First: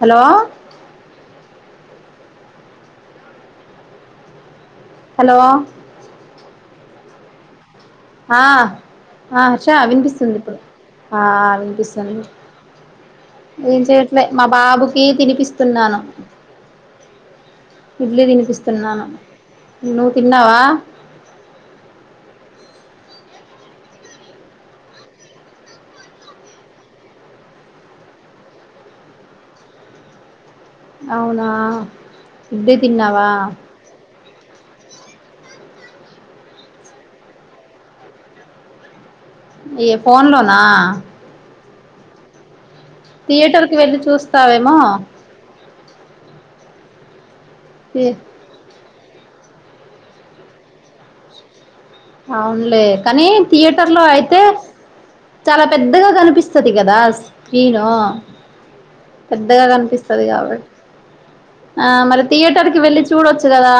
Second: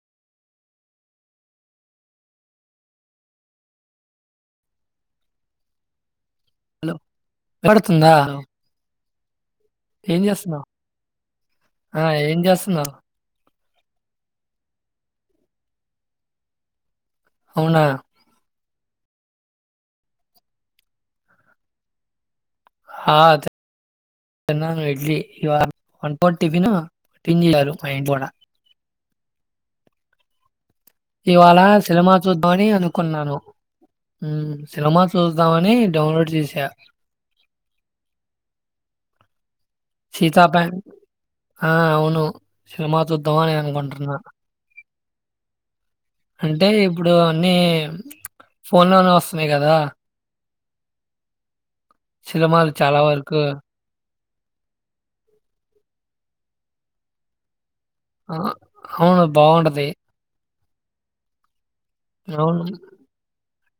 Hello hello హో [unintelligible] పడుతుందా ఆ ఆ హర్ష వినిపిస్తుంది ఇప్పుడు ఆ ఆ ఆ! వినిపిస్తంది ఏం చేస్తున్నావు? ఏం చెయట్లే మా బాబుకి తినిపిస్తున్నాను అవునా! ఇడ్లీ తినిపిస్ తిన్నాను నువ్వు తిన్నావా ఆ తీ తిన్నాను ఇడ్లీ ఇ వాల్ one four tiffin తినిలారు [unintelligible] my bonda అవునా ఇవాళ సిలామా చూద్దామని ఇడ్లీ తిన్నావా అనుకున్నాను ఉమ్ సినమా చూద్దామని డౌన్లోడ్ చేసా ఏ ఫోన్ లోనా ఆ అవును సినిమా చూద్దామని థియేటర్ కి వెళ్ళి అనుకుంటున్నా. చూస్తావేమో అంటే ఇప్పుడు నీ ఫోన్లోనే వస్తున్నాయి కదా సినిమాలు అవునులే చాలా కానీ వరకు. థియేటర్ లో అయిత్ తే చాలా పెద్దగా కనిపిస్తది కదా స్క్రీన్ ఆ అవును పెద్దగా బావుంటది. కనిపిస్తది కాబట్ ఆ మరి అవును. థియేటర్ కి వెళ్ళి చూడొచ్ కదా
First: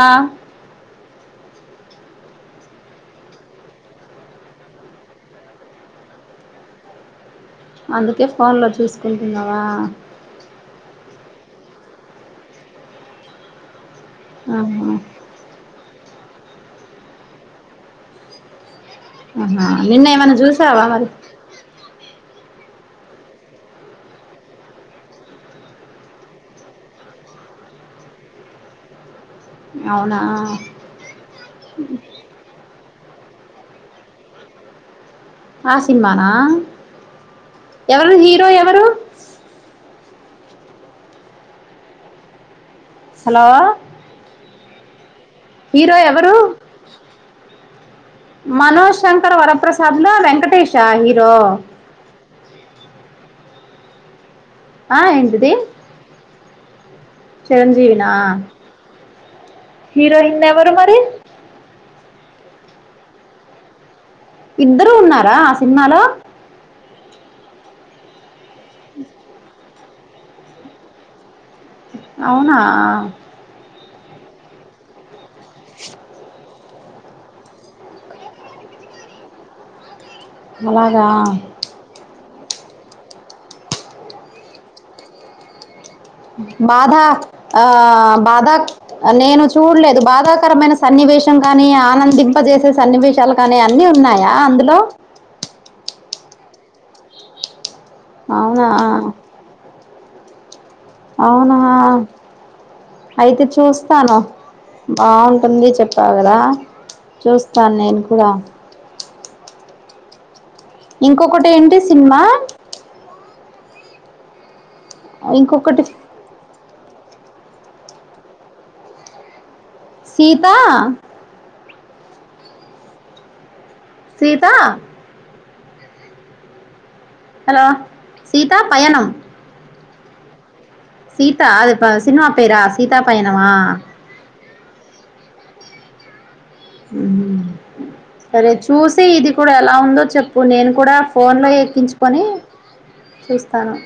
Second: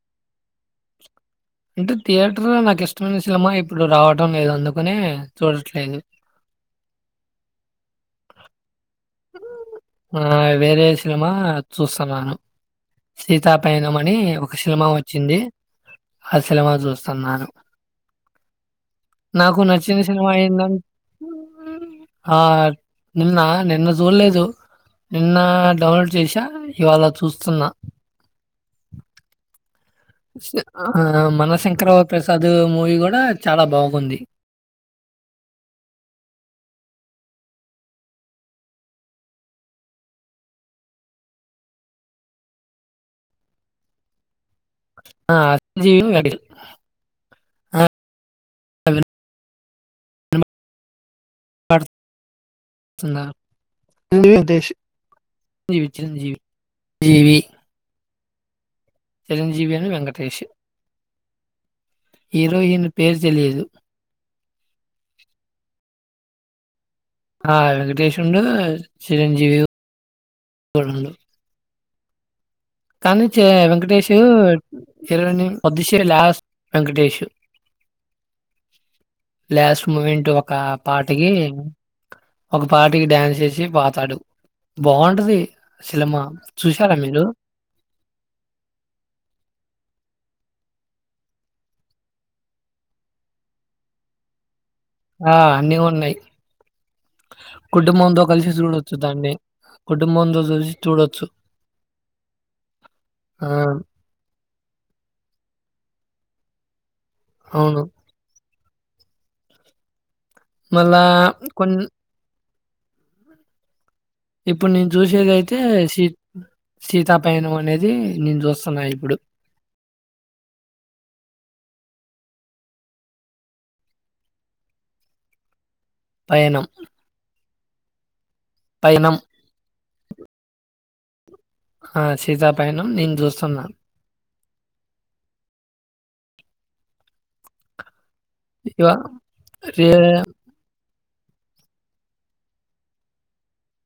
అం త్ థియేటర్ లో నాకు ఇష్టమైన సినిమా ఇప్పుడు రావడం లేదు అందుకనే చూడట్లేదు అందుకే ఫోన్ లో చూసి ఆ వేరేస చూస్తున్నాను సీత పైన మ అని ఒక సినిమా ఆహా వచ్చింది అ సినిమా చూస్తున్నాను నాకు అహా నచ్చిన నిన్న సినిమా ఏమన్నా ఏందం చూసావా మరి ఆ నిన్న నిన్న చూడలేదు నిన్న డౌన్లోడ్ చేసా ఇవాళ చూస్తున్నా అవునా ఆ మన శంకర వరప్రసాద్ మూవి చాలా బాగుంది ఆ సినిమానా ఎవరు హీరో ఎవరు హలో ఆ! హీరో 'చిరంజీవి' ఎవరు వెంకటేష్. ఆ! మనోజ్ శంకర్ వరప్రస సద్లా వెంకటేశ ఇ జో అండి ష్ ఆ ఏంటిది చి చిరంజీవి జీవి చిరంజీవినా చిరంజీవి అను, వెంకటేష్. హిరోయిన్ ఎవరు మరి హీరోయిన్ పేరు తెలియదు ఇద్దరు ఉన్నారా ఆ సినిమాలో ఆ వెంకటేష్ ఉండాడు చిరంజీవి ఉండు అవునా కాని చే వెంకటేష్ ను ఇర అదిశే లాస్ వెంకటేష్ లాస్ట్ మూమె ట్ ఒక పాటికి అలాగా ఒక పాటికి డాన్స్ చేసి పాతాడు బాగుంటది సినిమా బాధ చూసారా మీలు ఆ బాధా నేను చూడలేదు బాధాకరమైన సన్నివేశం కానీ ఆనందింపజేసే సన్నివేశాలు కానీ అన్ని ఉన్నాయా అందులో ఆ అన్నీ ఉన్నాయి కుటుంబంతో కలిసి అవునా చూడొచ్చుదండి కుటుంబంతో చూసి చూడొచ్చు. అవునా అయితే ఆ! చూస్తాను బాగుంటుంది చెప్పా కదా చూస్తాను అవును. నేను కూడా మళ్ళా ఇంకొకటి కొన్ ఏంటి సినిమా ఇప్పుడు నేను చూసేదైతే ఇంకొకటి సీ సీత పైన అనేది నేను చూస్తున్నా ఇప్పుడు సీత సీతా పయణం హలో సీతా పయణం సీతా అది ప ఆ! సినిమా పేరా సీతాపయనం సీతా నేను పయణమా చూస్తున్నా. ఉమ్ సరే ఇవ చూసి ఇది కూడా ఎలా రే ఉందో చెప్పు నేను కూడా ఫోన్లో ఎక్కించుకొని చూస్తాను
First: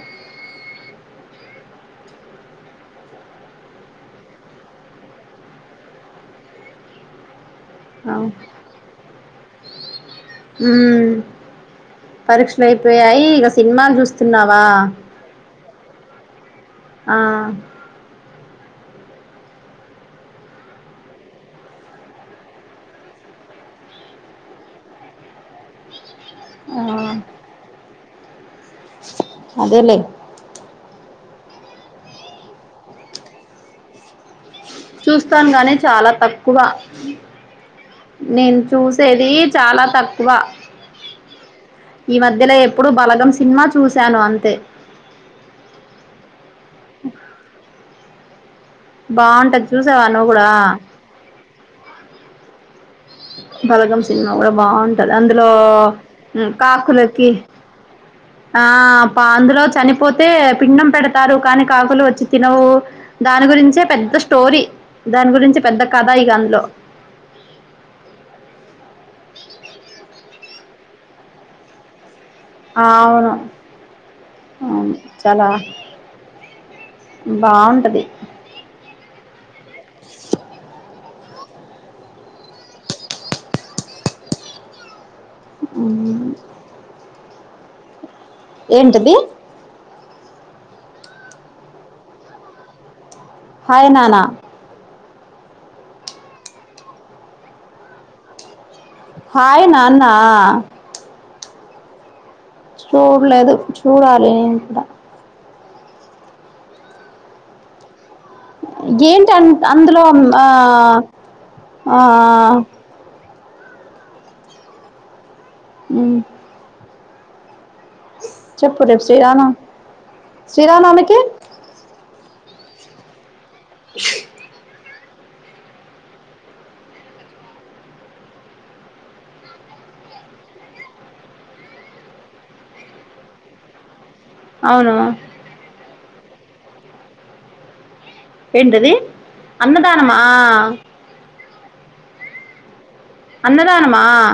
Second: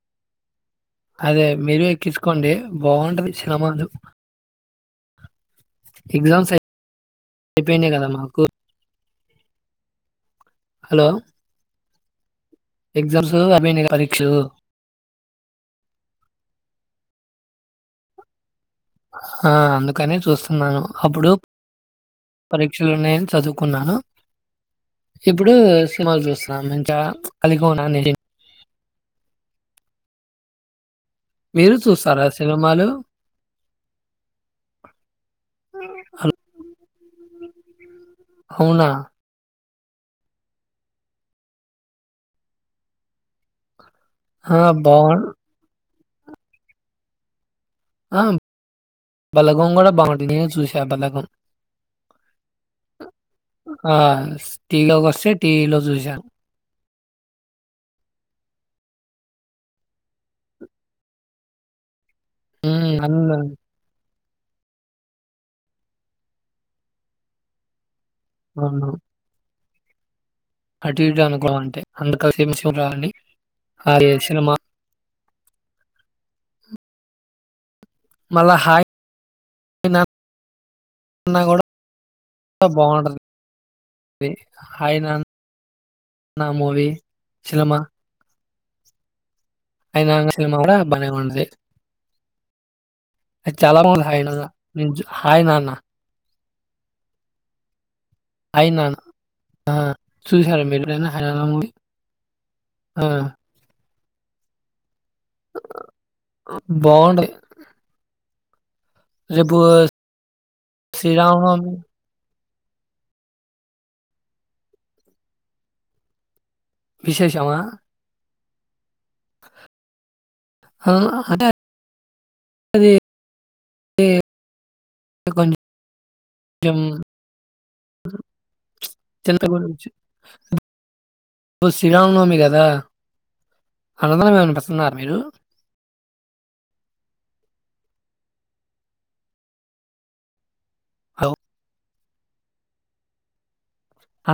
అదే మీరు ఎక్కించుకోండి బాగుంటది సినిమాలు ఎగ్జామ్స్ అయ్ అయిపోయినయి కదా మాకు హలో! మ్మ్ పరీక్షలు అయిపోయాయి ఎగ్జామ్స్ ఇక అయిపోయినాయి సినిమాలు కదా పరీక్షలు. చూస్తున్నావా ఆ ఆ అందుకనే చూస్తున్నాను అప్పుడు పరీక్షలు ఉన్నాయి అని చదువుకున్నాను ఇప్పుడు చు సినిమా చూస్తున్నాం ఇంకా కలికోనాన్ని అదేలేే మీరు చూస్తారా సినిమాలు చూస్తాను గానీ చాలా హలో! తక్కువ. అన్ నేను అవునా! చూసేది చెప్ చాలా తక్కువ ఈ మధ్యలో ఎప్పుడు బలగం సినిమా చం చూశాను అంతే. ఆ! బావుం ఇకా ఆం బలగం కూడా చూసావా నువ్వు బాగుంటుంది కూడా నేను చూసా బలగం ఆ! బలగం సినిమా కూడా బాగుంటది టీలోకొస్తే అందులో టీవీలో చూశాను. మ్ కాకులకి ఆ పా అందులో చనిపోతే పిండం పెడతారు కానీ కాకులు వచ్చి తినవు హ్మ్. అందం దాని గురించే పెద్దస్ స్టోరీ దాని గురించి పెద్ద కథ ఈగ అందులో ఉమ్మ్ అటు ఇటు అనుకూవ అంతే అందు అవును సినిమా. మ్ చాల బావుం మలా హాయనా న్నా కూడా చ బాగుంటది అయిన హుమ్ చెల్లమ్మ ఏంటది హాయ్ నాన్న సినిమా కూడా బలే ఉంది చాల హాయ్ మ నాన్న హనాఎంచ్ హయ్ నాన్న హాయ్ హాయ్ నాన్న ఆ నాన్న చూసారు మీరు హయ్ నాన్న మూవీ ఆ! చూడలేదు చూడాలి నేను కూడా బాగుండయి ఏంటి అ అందులో ఆ శ్రీరామనవమి ఆ హు విశేషమా చెప్పు రేపు శ్రీరామనవమి శ్రీరామనవమికీ అదే అంటే కొం చెం శ్రీరామనవమి కదా అన్నదానం జరిపిస్తున్నార అవును మీరు ఏంటది అన్నదానమా హలో అన్నదానమా అ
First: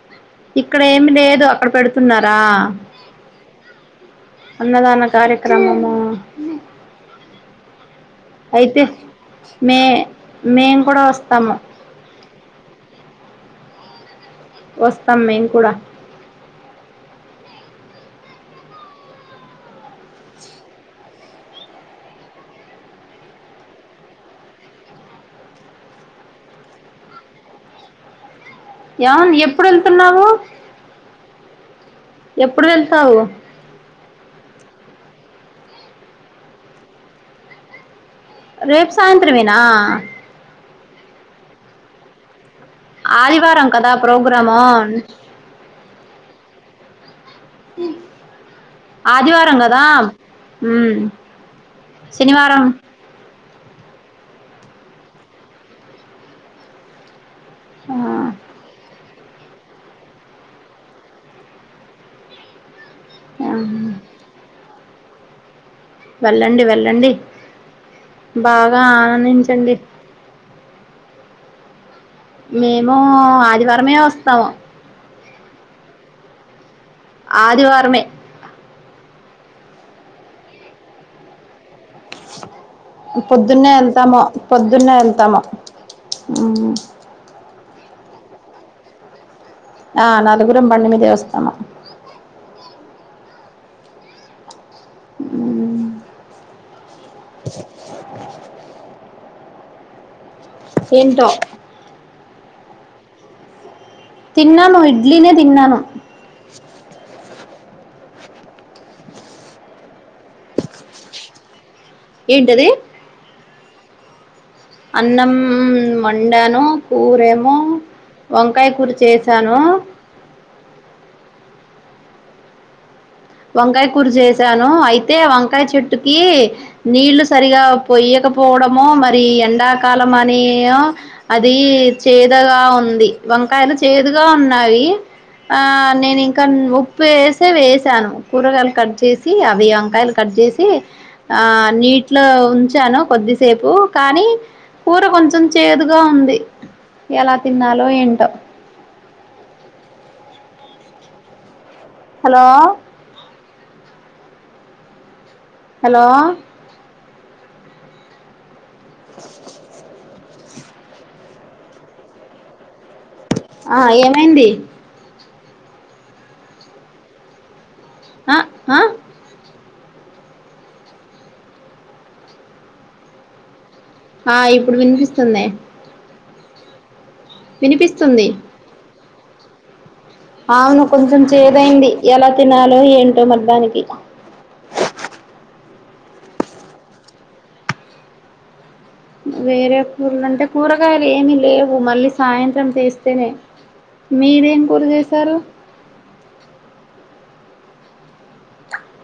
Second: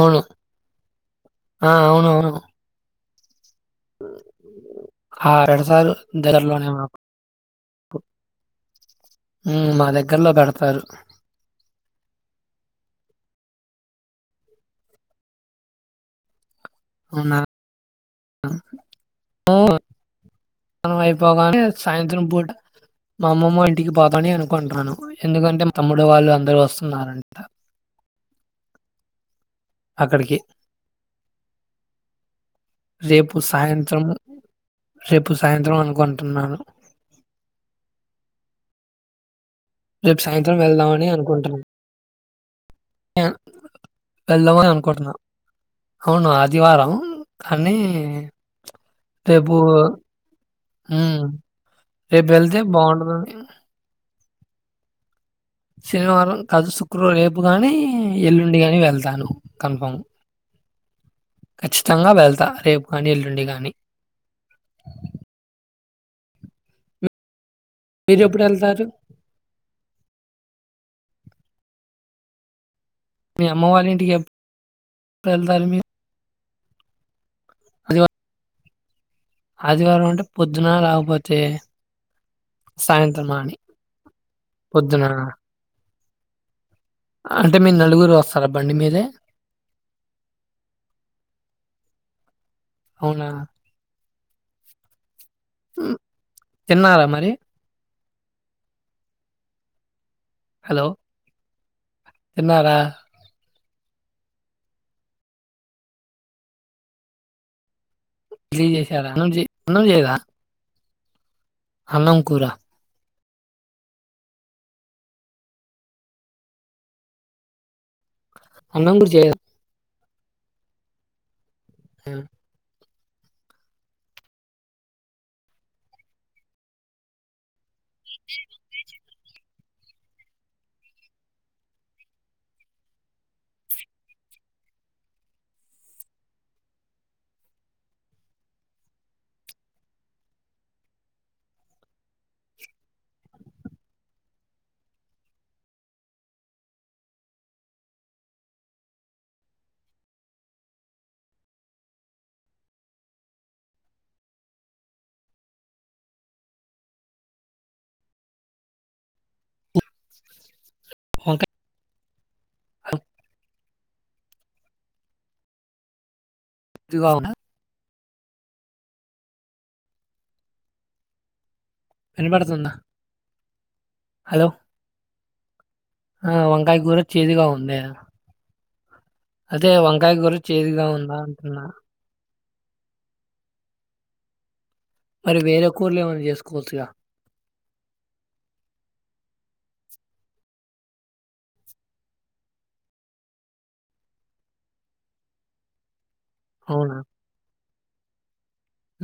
అవును. ఇక్కడ ఏమి లేదు అక్కడ ఆ! అవునవును. పెడుతున్నారా అన్నదాన ఆ! పెడతారు కార్యక్రమము దగ్గరలోనే మాకు. అయితే హ్మ్. మే మా దగ్గరలో మేము పెడతారు. కూడా వస్తాము వస్తాం మేమ్ కూడా అవున్ననం అయిపోగానే సాయంత్రం పూట మా అమ్మమ్మ ఇంటికి పోతాని అనుకుంటున్నాను ఎందుకంటే మా తమ్ముడు వాళ్ళు అందరూ వస్తున్నారంట యావన్ ఎప్ అక్కడికి ఎప్పుడు వెళ్తావు రేపు సాయంత్రం రేపు సాయంత్రం అనుకుంటున్నాను రేపు సాయంత్రమే రేపు సాయంత్రం వెళ్దామన్ అని అనుకుంటున్నాను ఆదివారం కదా ప్రోగ్రాము వెళ్దామని అనుకుంటున్నా అవును ఆదివారం కానీ రేపు ఆదివారం కదా మ్మ్ మ్ రేపు వెళ్తే శనివారం బాగుంటుందని శనివారం కాదు శుక్రవారం రేపు పు గాని ఆ ఎల్లుండిగానీ వెళ్తా దాను కన్ఫాం ఖచ్చితంగా వెళ్తా రేపు కానీ ఎల్లుండి గానీ వెళ్ళండి వెళ్ళండి మీరు ఎప్పుడు బాగా వెళ్తారు ఆనందించండి మే మో ఆదివారమే వస్తాము పెల్దా అలిమి ఆదివారమే ఆదివారం అంటే పొద్దున లేకపోతే సాయంత్రం అని పొద్దున్నే వెళ్తాము పొద్దున్నే పొద్దున వెళ్తాము ఉమ్ అంటే మీరు నలుగురు వస్తార బండి మీదే ఆ నలుగురం బండి మీదే వస్తాము అవునా ఉమ్, తిన్నారా మరి మ్ హలో ఏంటో తిన్నారా? తిన్నాను ఇడ్లీనే తిన్నాను ఇడ్లీ చేసారా అన్నం అన్నం చెయ్యలేదా అన్నం కూరా ఏంటది అన్నం వండాను కూరేమో వంకాయ కూర అన్నం చేయదా చేసాను మ్ వంకాయ కూర చేసాను అయితే వంకాయ చెట్టుకి నీళ్లు సరిగా పొయ్యొక పోవడమో మ అది ఎండాకాలం అనిో అది చేదుగా ఉంది వంకాయలు చేదుగా ఉన్నవి ఆ నేను ఇంకా ఉప్పు వేసి వేసాను కూరగాయలు కట్ చేసి అవి వంకాయలు కట్ చేసి ఆ నీటిలో ఉంచాను కొద్దిసేపు కానీ కూర కొంచెం చేదుగా ఉంది ఎలా తిన్నాలో ఏంటో హలో హలో ఆ వంకాయ ఆ ఏమైంది ఇగావునా ఆ ఆా వినిపడుతుందా ఆ ఇప్పుడు వినిపిస్తు సున్నా ఆ వంకాయ గుర చేదుగా ఉంది వినిపిస్తుంది అదే వా అవును కొంచెం చేదైంది ఎలా పద్నాాలుగు ఏంటో మధధనికి మరి వేరే కూరలు ఏమైన్నా చేసుకోవచ్చుగా వేరే కూరలు అంటే కూరగాయలు ఏమిీ లేవు మళ్ళీ సాయంత్రం తీస్తేనే మీరేం కూర చేసారు అవునా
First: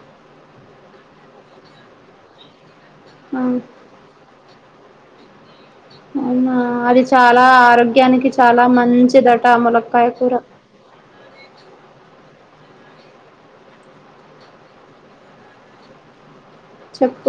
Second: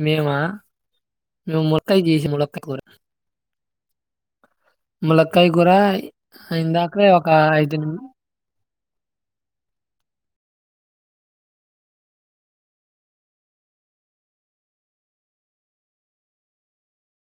మేము మేము ముక్కయ చేసి ములకాయ కూర అవు మల కాయ అవునా అది చాలా ఐదు నిమి ఆరోగ్యానికి చాలా మంచి అంచిదట ములక్కయ కూూర చెప్పు